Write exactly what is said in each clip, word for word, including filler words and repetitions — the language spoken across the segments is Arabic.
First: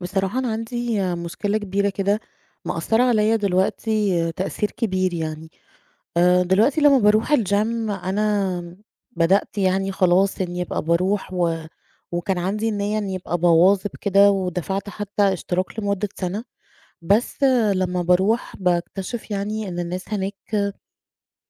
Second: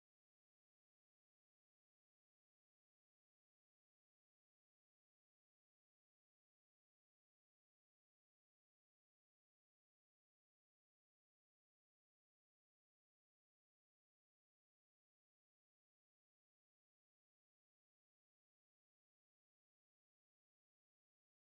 بصراحة أنا عندي مشكلة كبيرة كده مأثرة عليا دلوقتي تأثير كبير يعني. آه، دلوقتي لما بروح الجيم أنا بدأت يعني خلاص إني أبقى بروح و... وكان عندي النية إني أبقى بواظب كده ودفعت حتى اشتراك لمدة سنة. بس آه، لما بروح بكتشف يعني إن الناس هناك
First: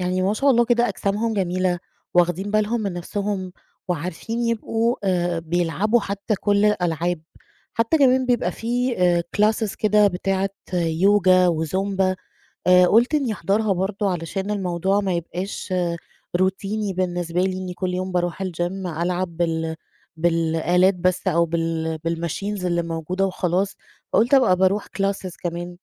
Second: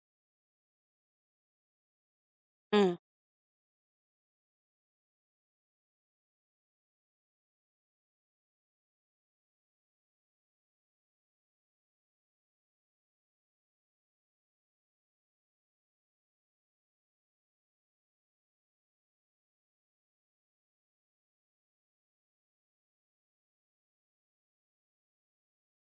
يعني ما شاء الله كده أجسامهم جميلة، واخدين بالهم من إمم، نفسهم، وعارفين يبقوا آآ بيلعبوا حتى كل الألعاب، حتى كمان بيبقى في آآ classes كده بتاعة آه، يوجا وزومبا. آآ قُلت إني أحضرها برضه علشان الموضوع ما يبقاش آه، روتيني بالنسبة لي إني كل يوم باروح الgym ألعب بال بالآلات بس أو بال بالmachines اللي موجودة وخلاص، فقُلت أبقى باروح classes كمان.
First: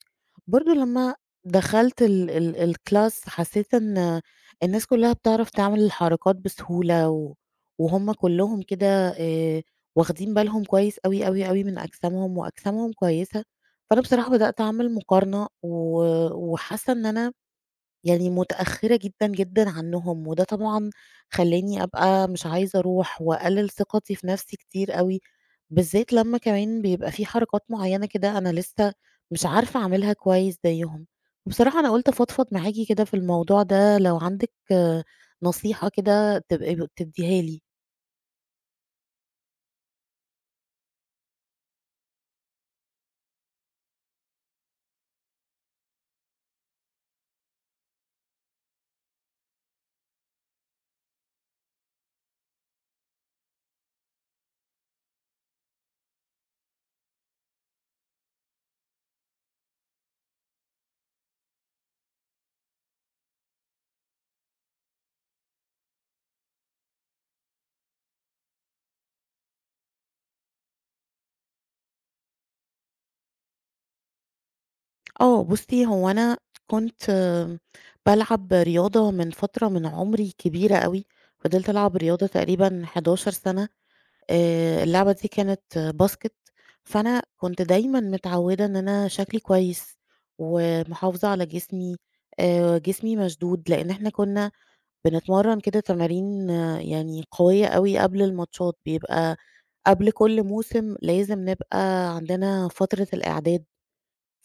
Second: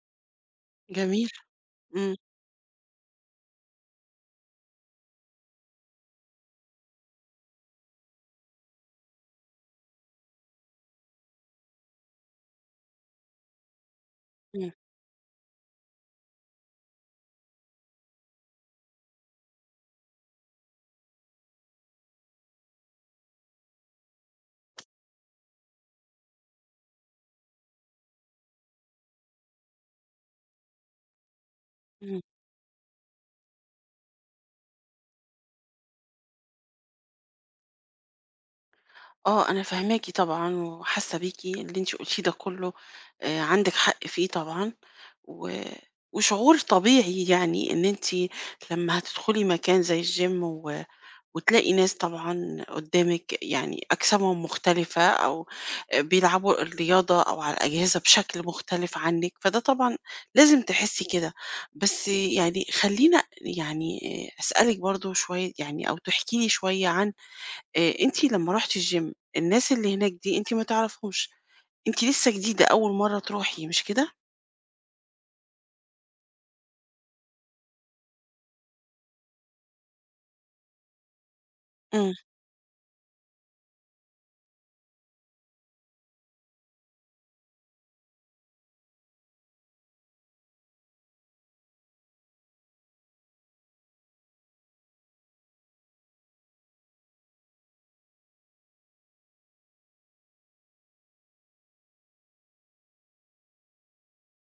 برضه لمّا جميل، دخلت إمم، ال ال الclass حسيت إن الناس كلّها بتعرف تعمل الحركات بسهولة، و وهُم كلّهم كده آآ واخدين بالهم كويس أوي، أوي، أوي من أجسامهم، وأجسامهم كويسة، فأنا بصراحة بدأت إمم، أعمل مقارنة، و وحاسة إن أنا يعني متأخرة جدًا، جدًا عنهم، وده طبعًا خلّاني أبقى مش عايزة أروح، وأقلل ثقتي في نفسي كتير أوي، بالذات لمّا كمان بيبقى في حركات معيّنة كده أنا لسه مش عارفة أعملها كويس زيهم. وبصراحة أنا قُلت إمم، أفضفض معاكِ كده في الموضوع ده، لو عندِك آه، نصيحة كده تبقي تدّيها لي. آه، أنا فاهماكِ طبعًا وحاسة بيكِ. اللي أنتِ قلتيه ده كله آآ، عندِك حق فيه طبعًا، و وشعور طبيعي يعني إن أنتِ لمّا هتدخلي مكان زي الgym و وتلاقي ناس طبعًا قدّامِك يعني أجسامهم مختلفة أو بيلعبوا الرياضة أو على الأجهزة بشكل مختلف عنِّك، فده طبعًا لازم تحسّي كده. بس يعني خلّينا يعني أسألِك برضه شوية يعني أو تحكي لي شوية عن آآ أنتِ لمّا رُحتِ الgym الناس اللي هناك دي أنتِ ما تعرفيهمش، أنتِ لسّه جديدة أول مرّة تروحي مش كده؟ آه، بُصّي هو أنا كنت بالعب رياضة من فترة من عمري كبيرة أوي، فضلت ألعب إمم، رياضة تقريبًا 11 سنة. آآ اللعبة دي كانت آه، باسكت، فأنا كنت دايمًا متعوّدة إن أنا شكلي كويس، ومحافظة على جسمي. آآ جسمي مشدود، لإن إحنا كنا بنتمرّن كده تمارين آه، يعني قوية أوي قبل الماتشات، بيبقى قبل كل موسم لازم نبقى عندنا فترة الإعداد.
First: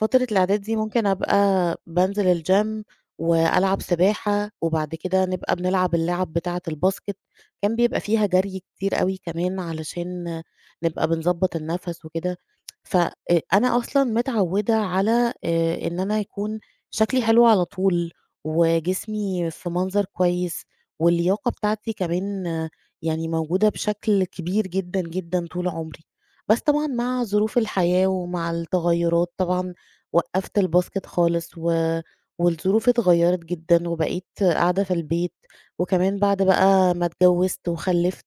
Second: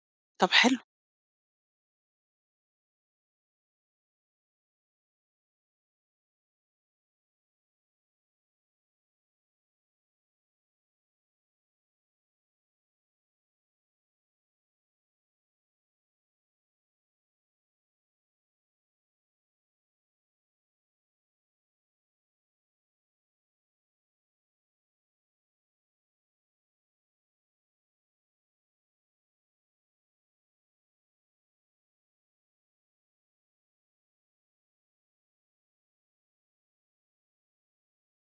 فترة طب الإعداد دي حلو، ممكن أبقى بانزل الgym وألعب سباحة، وبعد كده نبقى بنلعب اللعب بتاعة الباسكت، كان بيبقى فيها جري كتير أوي كمان علشان نبقى بنضبط النفس وكده. ف آآ أنا أصلًا متعودة على آآ إن أنا يكون شكلي حلو على طول، وجسمي في منظر كويس، واللياقة بتاعتي كمان آه، يعني موجودة بشكل كبير جدًا، جدًا طول عمري. بس طبعًا مع ظروف الحياة ومع التغيرات طبعًا وقّفت الباسكت خالص و والظروف اتغيّرت جدًا وبقيت قاعدة في البيت، وكمان بعد بقى ما اتجوّزت وخلّفت،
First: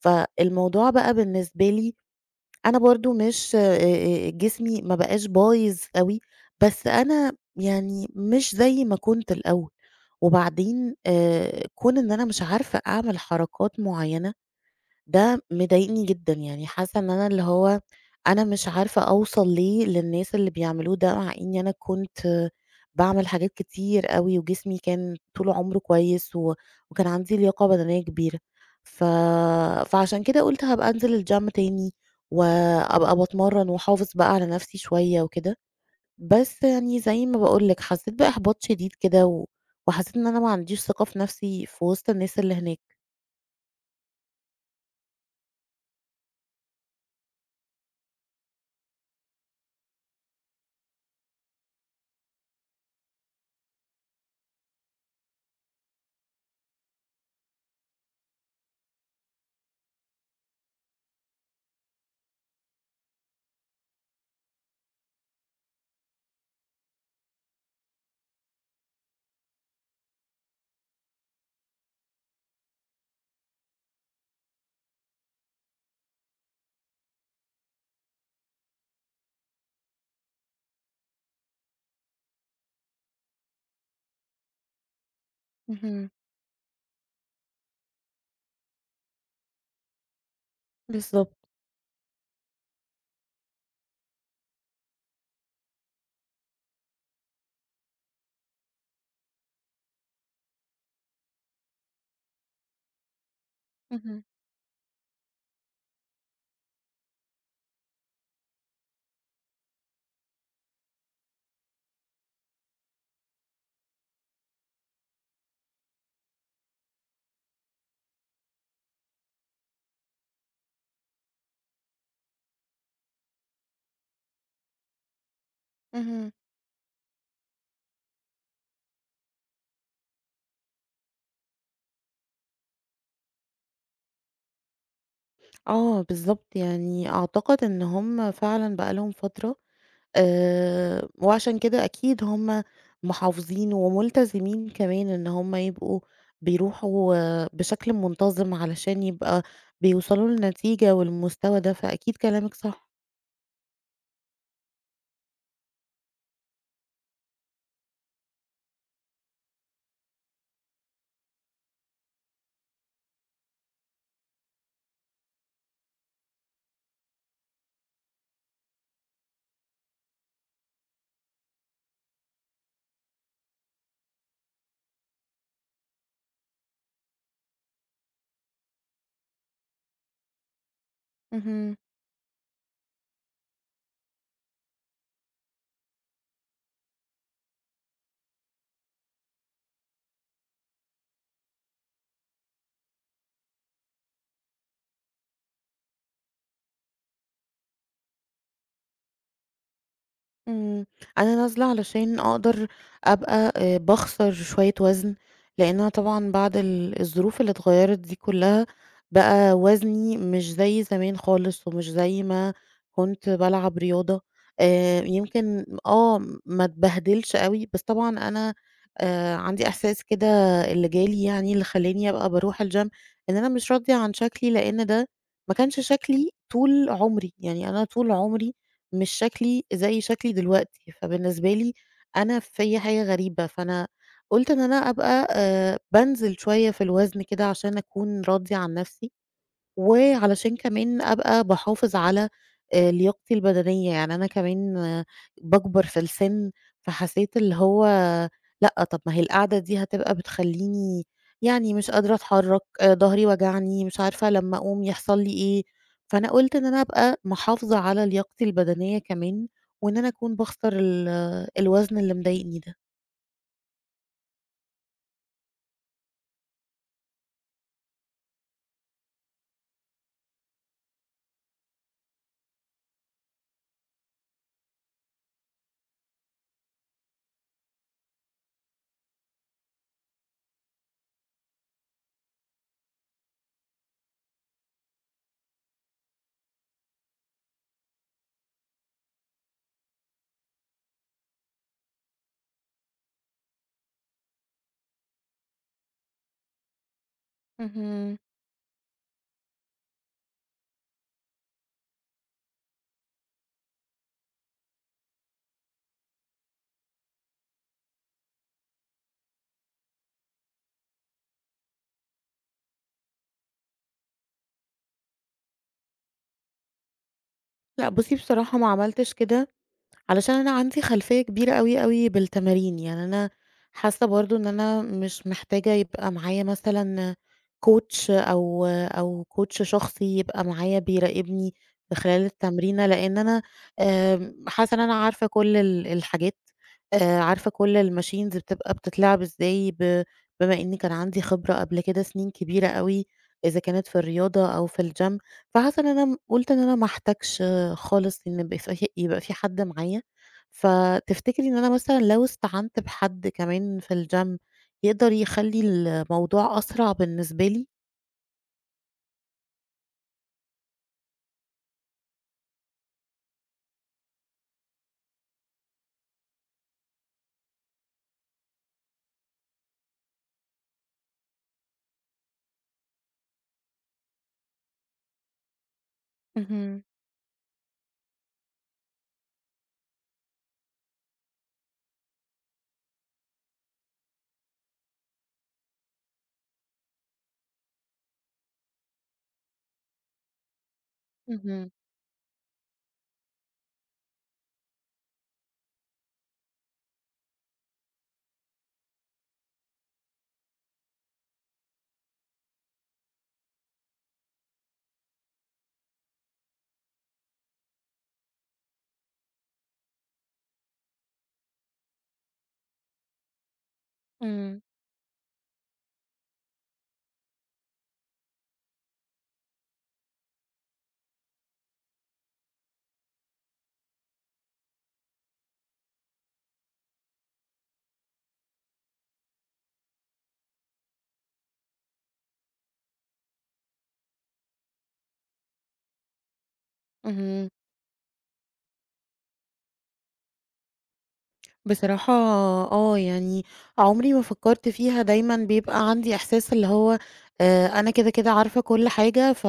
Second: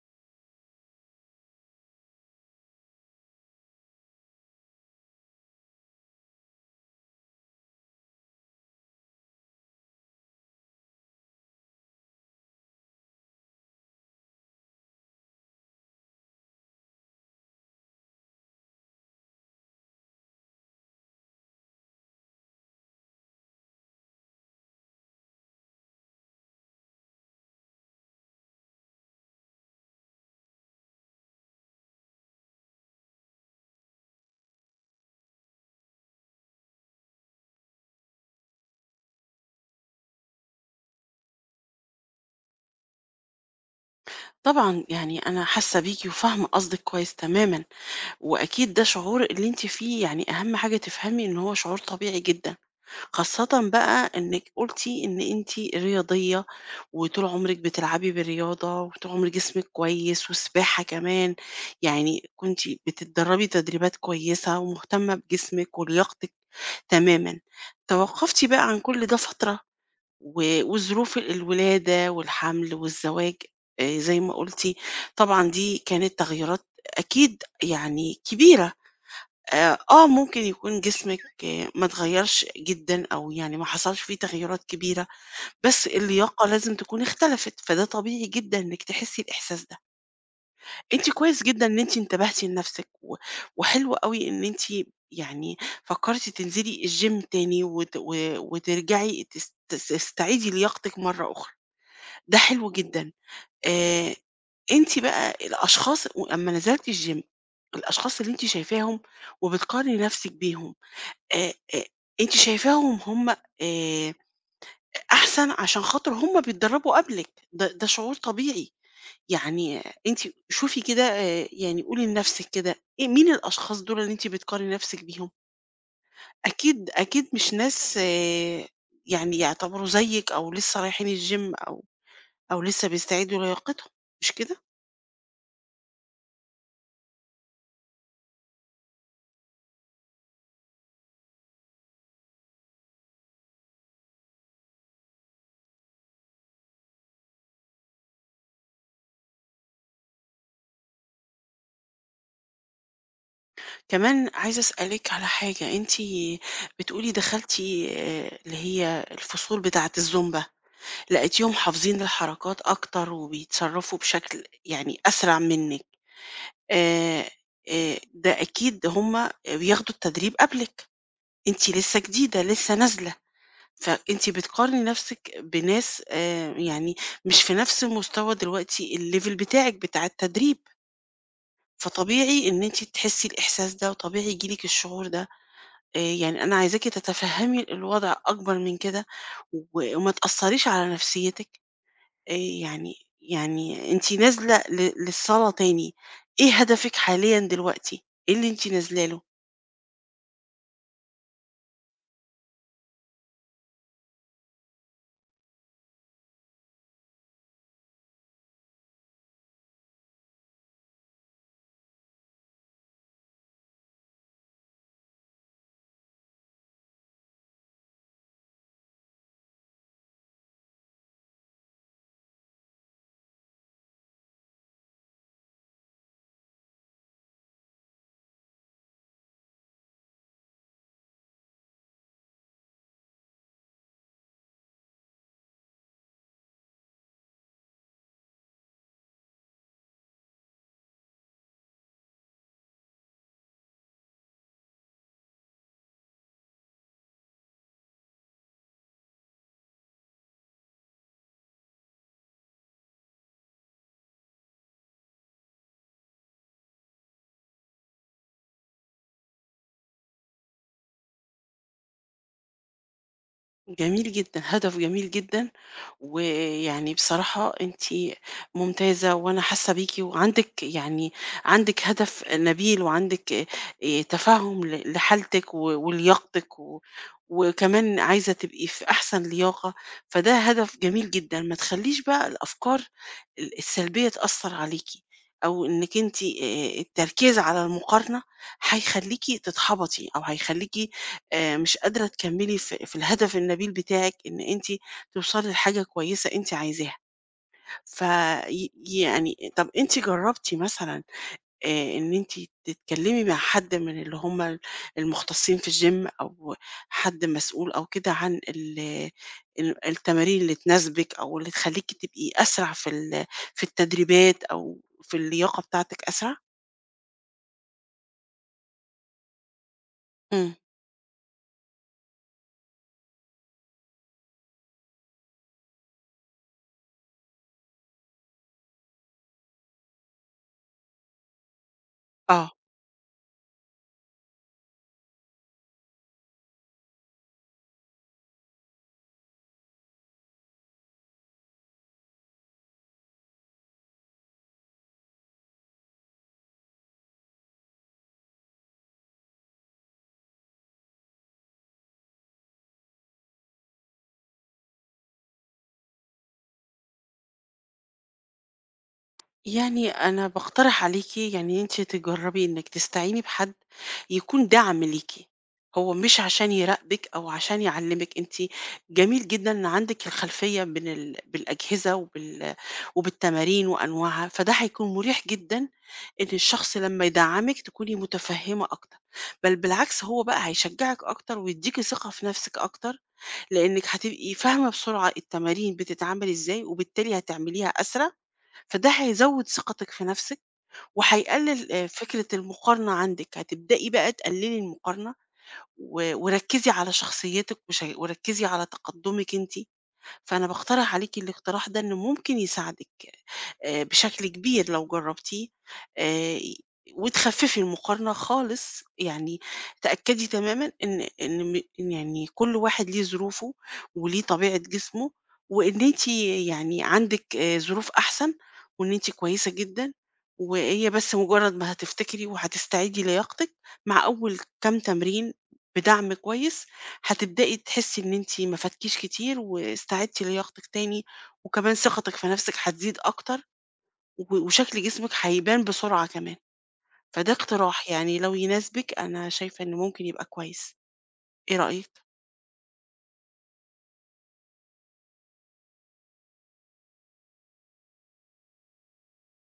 فالموضوع بقى بالنسبة لي أنا برضه مش آآ آآ جسمي ما بقاش بايظ أوي، بس أنا يعني مش زي ما كنت الأول. وبعدين آآ كون إن أنا مش عارفة أعمل حركات معيّنة ده مضايقني جدًا، يعني حاسة إن أنا اللي هو أنا مش عارفة أوصل ليه للناس اللي بيعملوه ده، مع إني أنا كنت باعمل حاجات كتير أوي، وجسمي كان طول عمره كويس، و وكان عندي لياقة بدنية كبيرة. ف فعشان كده قُلت هابقى أنزل الgym تاني، وأبقى باتمرن واحافظ بقى على نفسي شوية وكده. بس يعني زي ما باقول لِك حسيت بإحباط شديد كده، و وحسيت إن أنا ما عنديش ثقة في نفسي في وسط الناس اللي هناك. طبعًا يعني أنا حاسّة بيكِ وفاهمة قصدِك كويس تمامًا. وأكيد ده شعور اللي أنتِ فيه يعني أهم حاجة تفهمي إن هو شعور طبيعي جدًا، خاصةً بقى إنِّك قُلتِ إن أنتِ رياضية وطول عمرِك بتلعبي بالرياضة وطول عمر جسمِك كويس والسباحة كمان، يعني كنتِ بتتدرّبي تدريبات كويسة ومهتمة بجسمِك ولياقتِك تمامًا. توقّفتِ بقى عن كل ده فترة و وظروف الولادة والحَمْل والزواج آآ زي ما قُلتِ، طبعًا دي كانت تغييرات أكيد يعني كبيرة. آآ آه، ممكن يكون جسمِك آه، ما اتغيّرش جدًا أو يعني ما حصلش فيه تغيُّرات كبيرة، بس اهم. اللياقة لازم تكون اختلفت، فده طبيعي جدًا إنِّك تحسّي الإحساس ده. أنتِ بالضبط. كويس جدًا إن أنتِ انتبهتِ لنَفْسِك و وحلو أوي إن أنتِ يعني فكّرتِ تنزلي الgym تاني وت و وترجعي تس تس تستعيدي لياقتِك مرّة أخرى، ده حلو جدًا. آآ اهم، أنتِ بقى الأشخاص و أمّا نزلتِ الgym، الأشخاص اللي أنتِ شايفاهم وبتقارني نَفْسِك بيهم، آآ آآ أنتِ شايفاهم هم آآ أحسن عشان خاطر هم بيتدرّبوا قبلِك، ده ده شعور طبيعي، يعني أنتِ شوفي كده آآ يعني قولي لنَفْسِك كده إيه مين الأشخاص دُول اللي أنتِ بتقارني نَفْسِك بيهم؟ اهم. أكيد، أكيد مش ناس آآ يعني يعتبروا زيِّك أو لسه رايحين الgym أو أو لسه بيستعيدوا لياقتهم، مش كده؟ آه بالضبط، يعني أعتقد إن هم فعلًا بقى لهم فترة آآ، وعشان كده أكيد هم محافظين وملتزمين كمان إن هم يبقوا بيروحوا آه، بشكل منتظم علشان يبقى بيوصلوا لنتيجة والمستوى ده، فأكيد كلامِك صح. كمان عايزة أسألِك على حاجة. أنتِ بتقولي دخلتِ آآ اللي هي الفصول بتاعة الزومبا. لقيتيهم حافظين الحركات أكتر وبيتصرفوا بشكل يعني أسرع منِّك، آآ، آآ، ده أكيد هُم بياخدوا التدريب قبلِك، أنتِ لسه جديدة، لسه نازلة، فأنتِ بتقارني نفسِك بناس آآ، يعني مش في نفس مستوى دلوقتي الlevel بتاعِك بتاع التدريب، اهم. فطبيعي إن أنتِ تحسي الإحساس ده، وطبيعي ييجي لِك الشعور ده. آآ، يعني أنا عايزاكِ تتفهمي الوضع أكبر من كده، و وما تأثريش على نفسيتِك. آآ يعني يعني أنتِ نازلة ل للصلاة تاني، إيه هدفِك حاليًا دلوقتي؟ إيه اللي أنتِ نازلة له؟ إمم، أنا نازلة علشان أقدر أبقى آآ باخسر شوية وزن، لأن أنا طبعًا بعد ال الظروف اللي اتغيّرت دي كلّها، بقى وزني مش زي زمان خالص، ومش زي ما كنت بالعب رياضة. آآ يمكن آه، ما اتبهدلش أوي، بس طبعًا أنا آآ عندي إحساس كده اللي جالي يعني اللي خلّاني أبقى باروح الgym إن أنا مش راضية عن شكلي، لأن ده ما كانش شكلي طول عمري، يعني أنا طول عمري مش شكلي زي شكلي دلوقتي، فبالنسبة لي أنا فيّا حاجة غريبة، فأنا قُلت إن أنا أبقى آآ بانزل شوية في الوزن كده عشان أكون راضية عن نفسي. وعلشان كمان أبقى باحافظ على آآ لياقتي البدنية، يعني أنا كمان باكبر في السِن، فحسيت اللي هو لأ، طب ما هي القعدة دي هتبقى بتخلّيني يعني مش قادرة أتحرّك، ضهري وجعني، مش عارفة لمّا أقوم يحصل لي إيه، فأنا قُلت إن أنا أبقى محافظة على لياقتي البدنية كمان، وإن أنا أكون باخسر ال الوزن اللي مضايقني ده. جميل جدًا، هدف جميل جدًا، ويعني بصراحة أنتِ ممتازة وأنا حاسة بيكِ وعندِك يعني عندِك هدف نبيل وعندِك آآ تفهُّم ل لحالتِك و ولياقتِك و وكمان عايزة تبقي في أحسن لياقة، فده هدف جميل جدًا، ما تخلّيش بقى الأفكار ال السلبية تأثّر عليكِ أو إنِّك أنتِ آآ التركيز على المقارنة هيخلّيكِ تتحبطي أو هيخلّيكِ آآ مش قادرة تكمّلي في في الهدف النبيل بتاعِك إن أنتِ توصلي لحاجة كويسة أنتِ عايزاها. ف اهم. ي يعني طَب أنتِ جرّبتِ مثلًا آآ إن أنتِ تتكلّمي مع حد من اللي هم المختصين في الgym أو حد مسؤول أو كده عن ال ال التمارين اللي تناسبِك أو اللي تخلّيكِ تبقي أسرع في ال في التدريبات أو في اللياقة بتاعتِك أسرع؟ لأ بُصّي بصراحة ما عملتش كده علشان أنا إمم. عندي خلفية كبيرة أوي، أوي بالتمارين، يعني أنا حاسة برضه إن أنا مش محتاجة يبقى معايا مثلًا coach أو أو coach شخصي يبقى معايا بيراقبني في خلال آه. التمرينة، لإن أنا آمم، حاسة إن أنا عارفة كل ال الحاجات. آآ، عارفة كل الmachines بتبقى بتتلعب إزاي، ب بما إني كان عندي خبرة قبل كده سنين كبيرة أوي، إذا كانت في الرياضة أو في الgym، فحاسة إن أنا م قُلت إن أنا ما احتاجش خالص إن يبقى في يبقى في حد معايا. فتفتكري إن أنا مثلًا لو استعنت بحد كمان في الgym يقدر يخلّي الموضوع أسرع بالنسبة لي؟ يعني أنا باقترح عليكِ يعني أنتِ تجرّبي إنِّك تستعيني بحد يكون دعم ليكِ، هو مش عشان يراقبِك أو عشان يعلّمِك. أنتِ جميل جدًا إن عندِك الخلفية من ال بالأجهزة وبال وبالتمارين وأنواعها، فده هيكون مُريح جدًا إن الشخص اهم، لمّا يدعّمِك تكوني متفهّمة أكتر، بل بالعكس هو بقى هيشجّعِك أكتر ويدّيكِ ثقة في نَفْسِك أكتر، لإنِّك هتبقي فاهمة بسرعة التمارين بتتعمل إزاي وبالتالي هتعمليها أسرع، فده هيزود ثقتِك في نفسِك، اهم، وهيقلل آآ فكرة المقارنة عندِك. هتبدئي بقى تقللي المقارنة و وركّزي على شخصيتِك وش وركّزي على تقدُّمِك أنتِ، فأنا باقترح عليكِ الاقتراح ده إنه ممكن يساعدِك آآ بشكل كبير لو جرّبتيه، آآ وتخفّفي المقارنة خالص، يعني تأكّدي تمامًا إن إن م إن يعني كل واحد ليه ظروفه وليه طبيعة إمم، جسمه، وإن أنتِ يعني عندِك آآ ظروف أحسن، وإن أنتِ كويسة جدًا، وهي بس مجرّد ما هتفتكري وهتستعيدي لياقتِك مع أول كام تمرين بدعم كويس، هتبدئي تحسّي إن أنتِ ما فاتكيش كتير واستعدتِ لياقتِك تاني، وكمان ثقتِك في نَفْسِك هتزيد أكتر. و وشكل جسمِك هيبان بسرعة كمان، فده اهم. اقتراح يعني لو يناسبِك أنا شايفة إنه ممكن يبقى كويس، إيه رأيِك؟ بصراحة آه، يعني عمري ما فكّرت فيها، دايمًا بيبقى عندي إحساس اللي هو آآ، أنا كده، كده عارفة كل حاجة ف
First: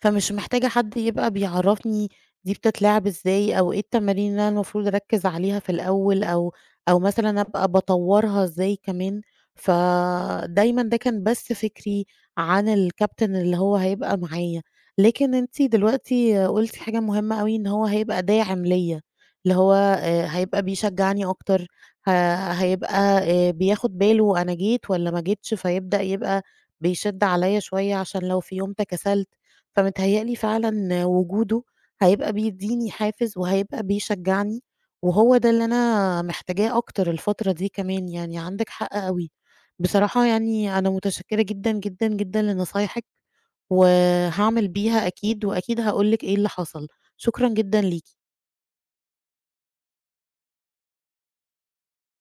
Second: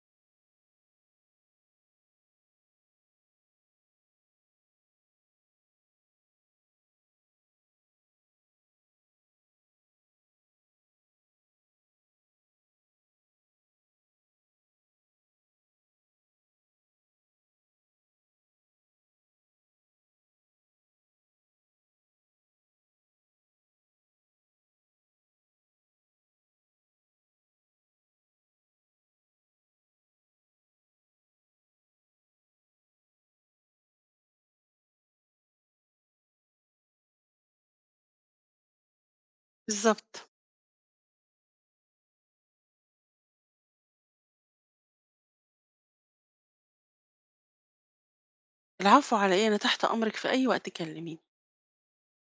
فمش محتاجة حد يبقى بيعرّفني دي بتتلعب إزاي أو إيه التمارين اللي أنا المفروض أركّز عليها في الأول أو أو مثلًا أبقى باطوّرها إزاي كمان، فدايمًا ده كان بس فكري عن الكابتن اللي هو هيبقى معايا. لكن أنتِ دلوقتي قُلتِ حاجة مهمة أوي إن هو هيبقى داعم ليّا. اللي هو آآ هيبقى بيشجّعني أكتر، ه هيبقى آآ بياخُد باله أنا جيت والّا ما جيتش، فيبدأ يبقى بيشِد عليّا شوية عشان لو في يوم تكاسلت، فمتهيأ لي فعلًا وجوده هيبقى بيدّيني حافز وهيبقى بيشجّعني، وهو ده اللي أنا محتاجاه أكتر الفترة دي كمان يعني، عندِك حق أوي. بصراحة بالضبط. يعني أنا متشكّرة جدًا، جدًا، جدًا لنصايحِك، وهاعمل بيها أكيد، وأكيد هاقول لِك إيه اللي حصل. شكرًا جدًا ليكِ. العفو على إيه، أنا تحت أمرِك في أي وقت كلميني.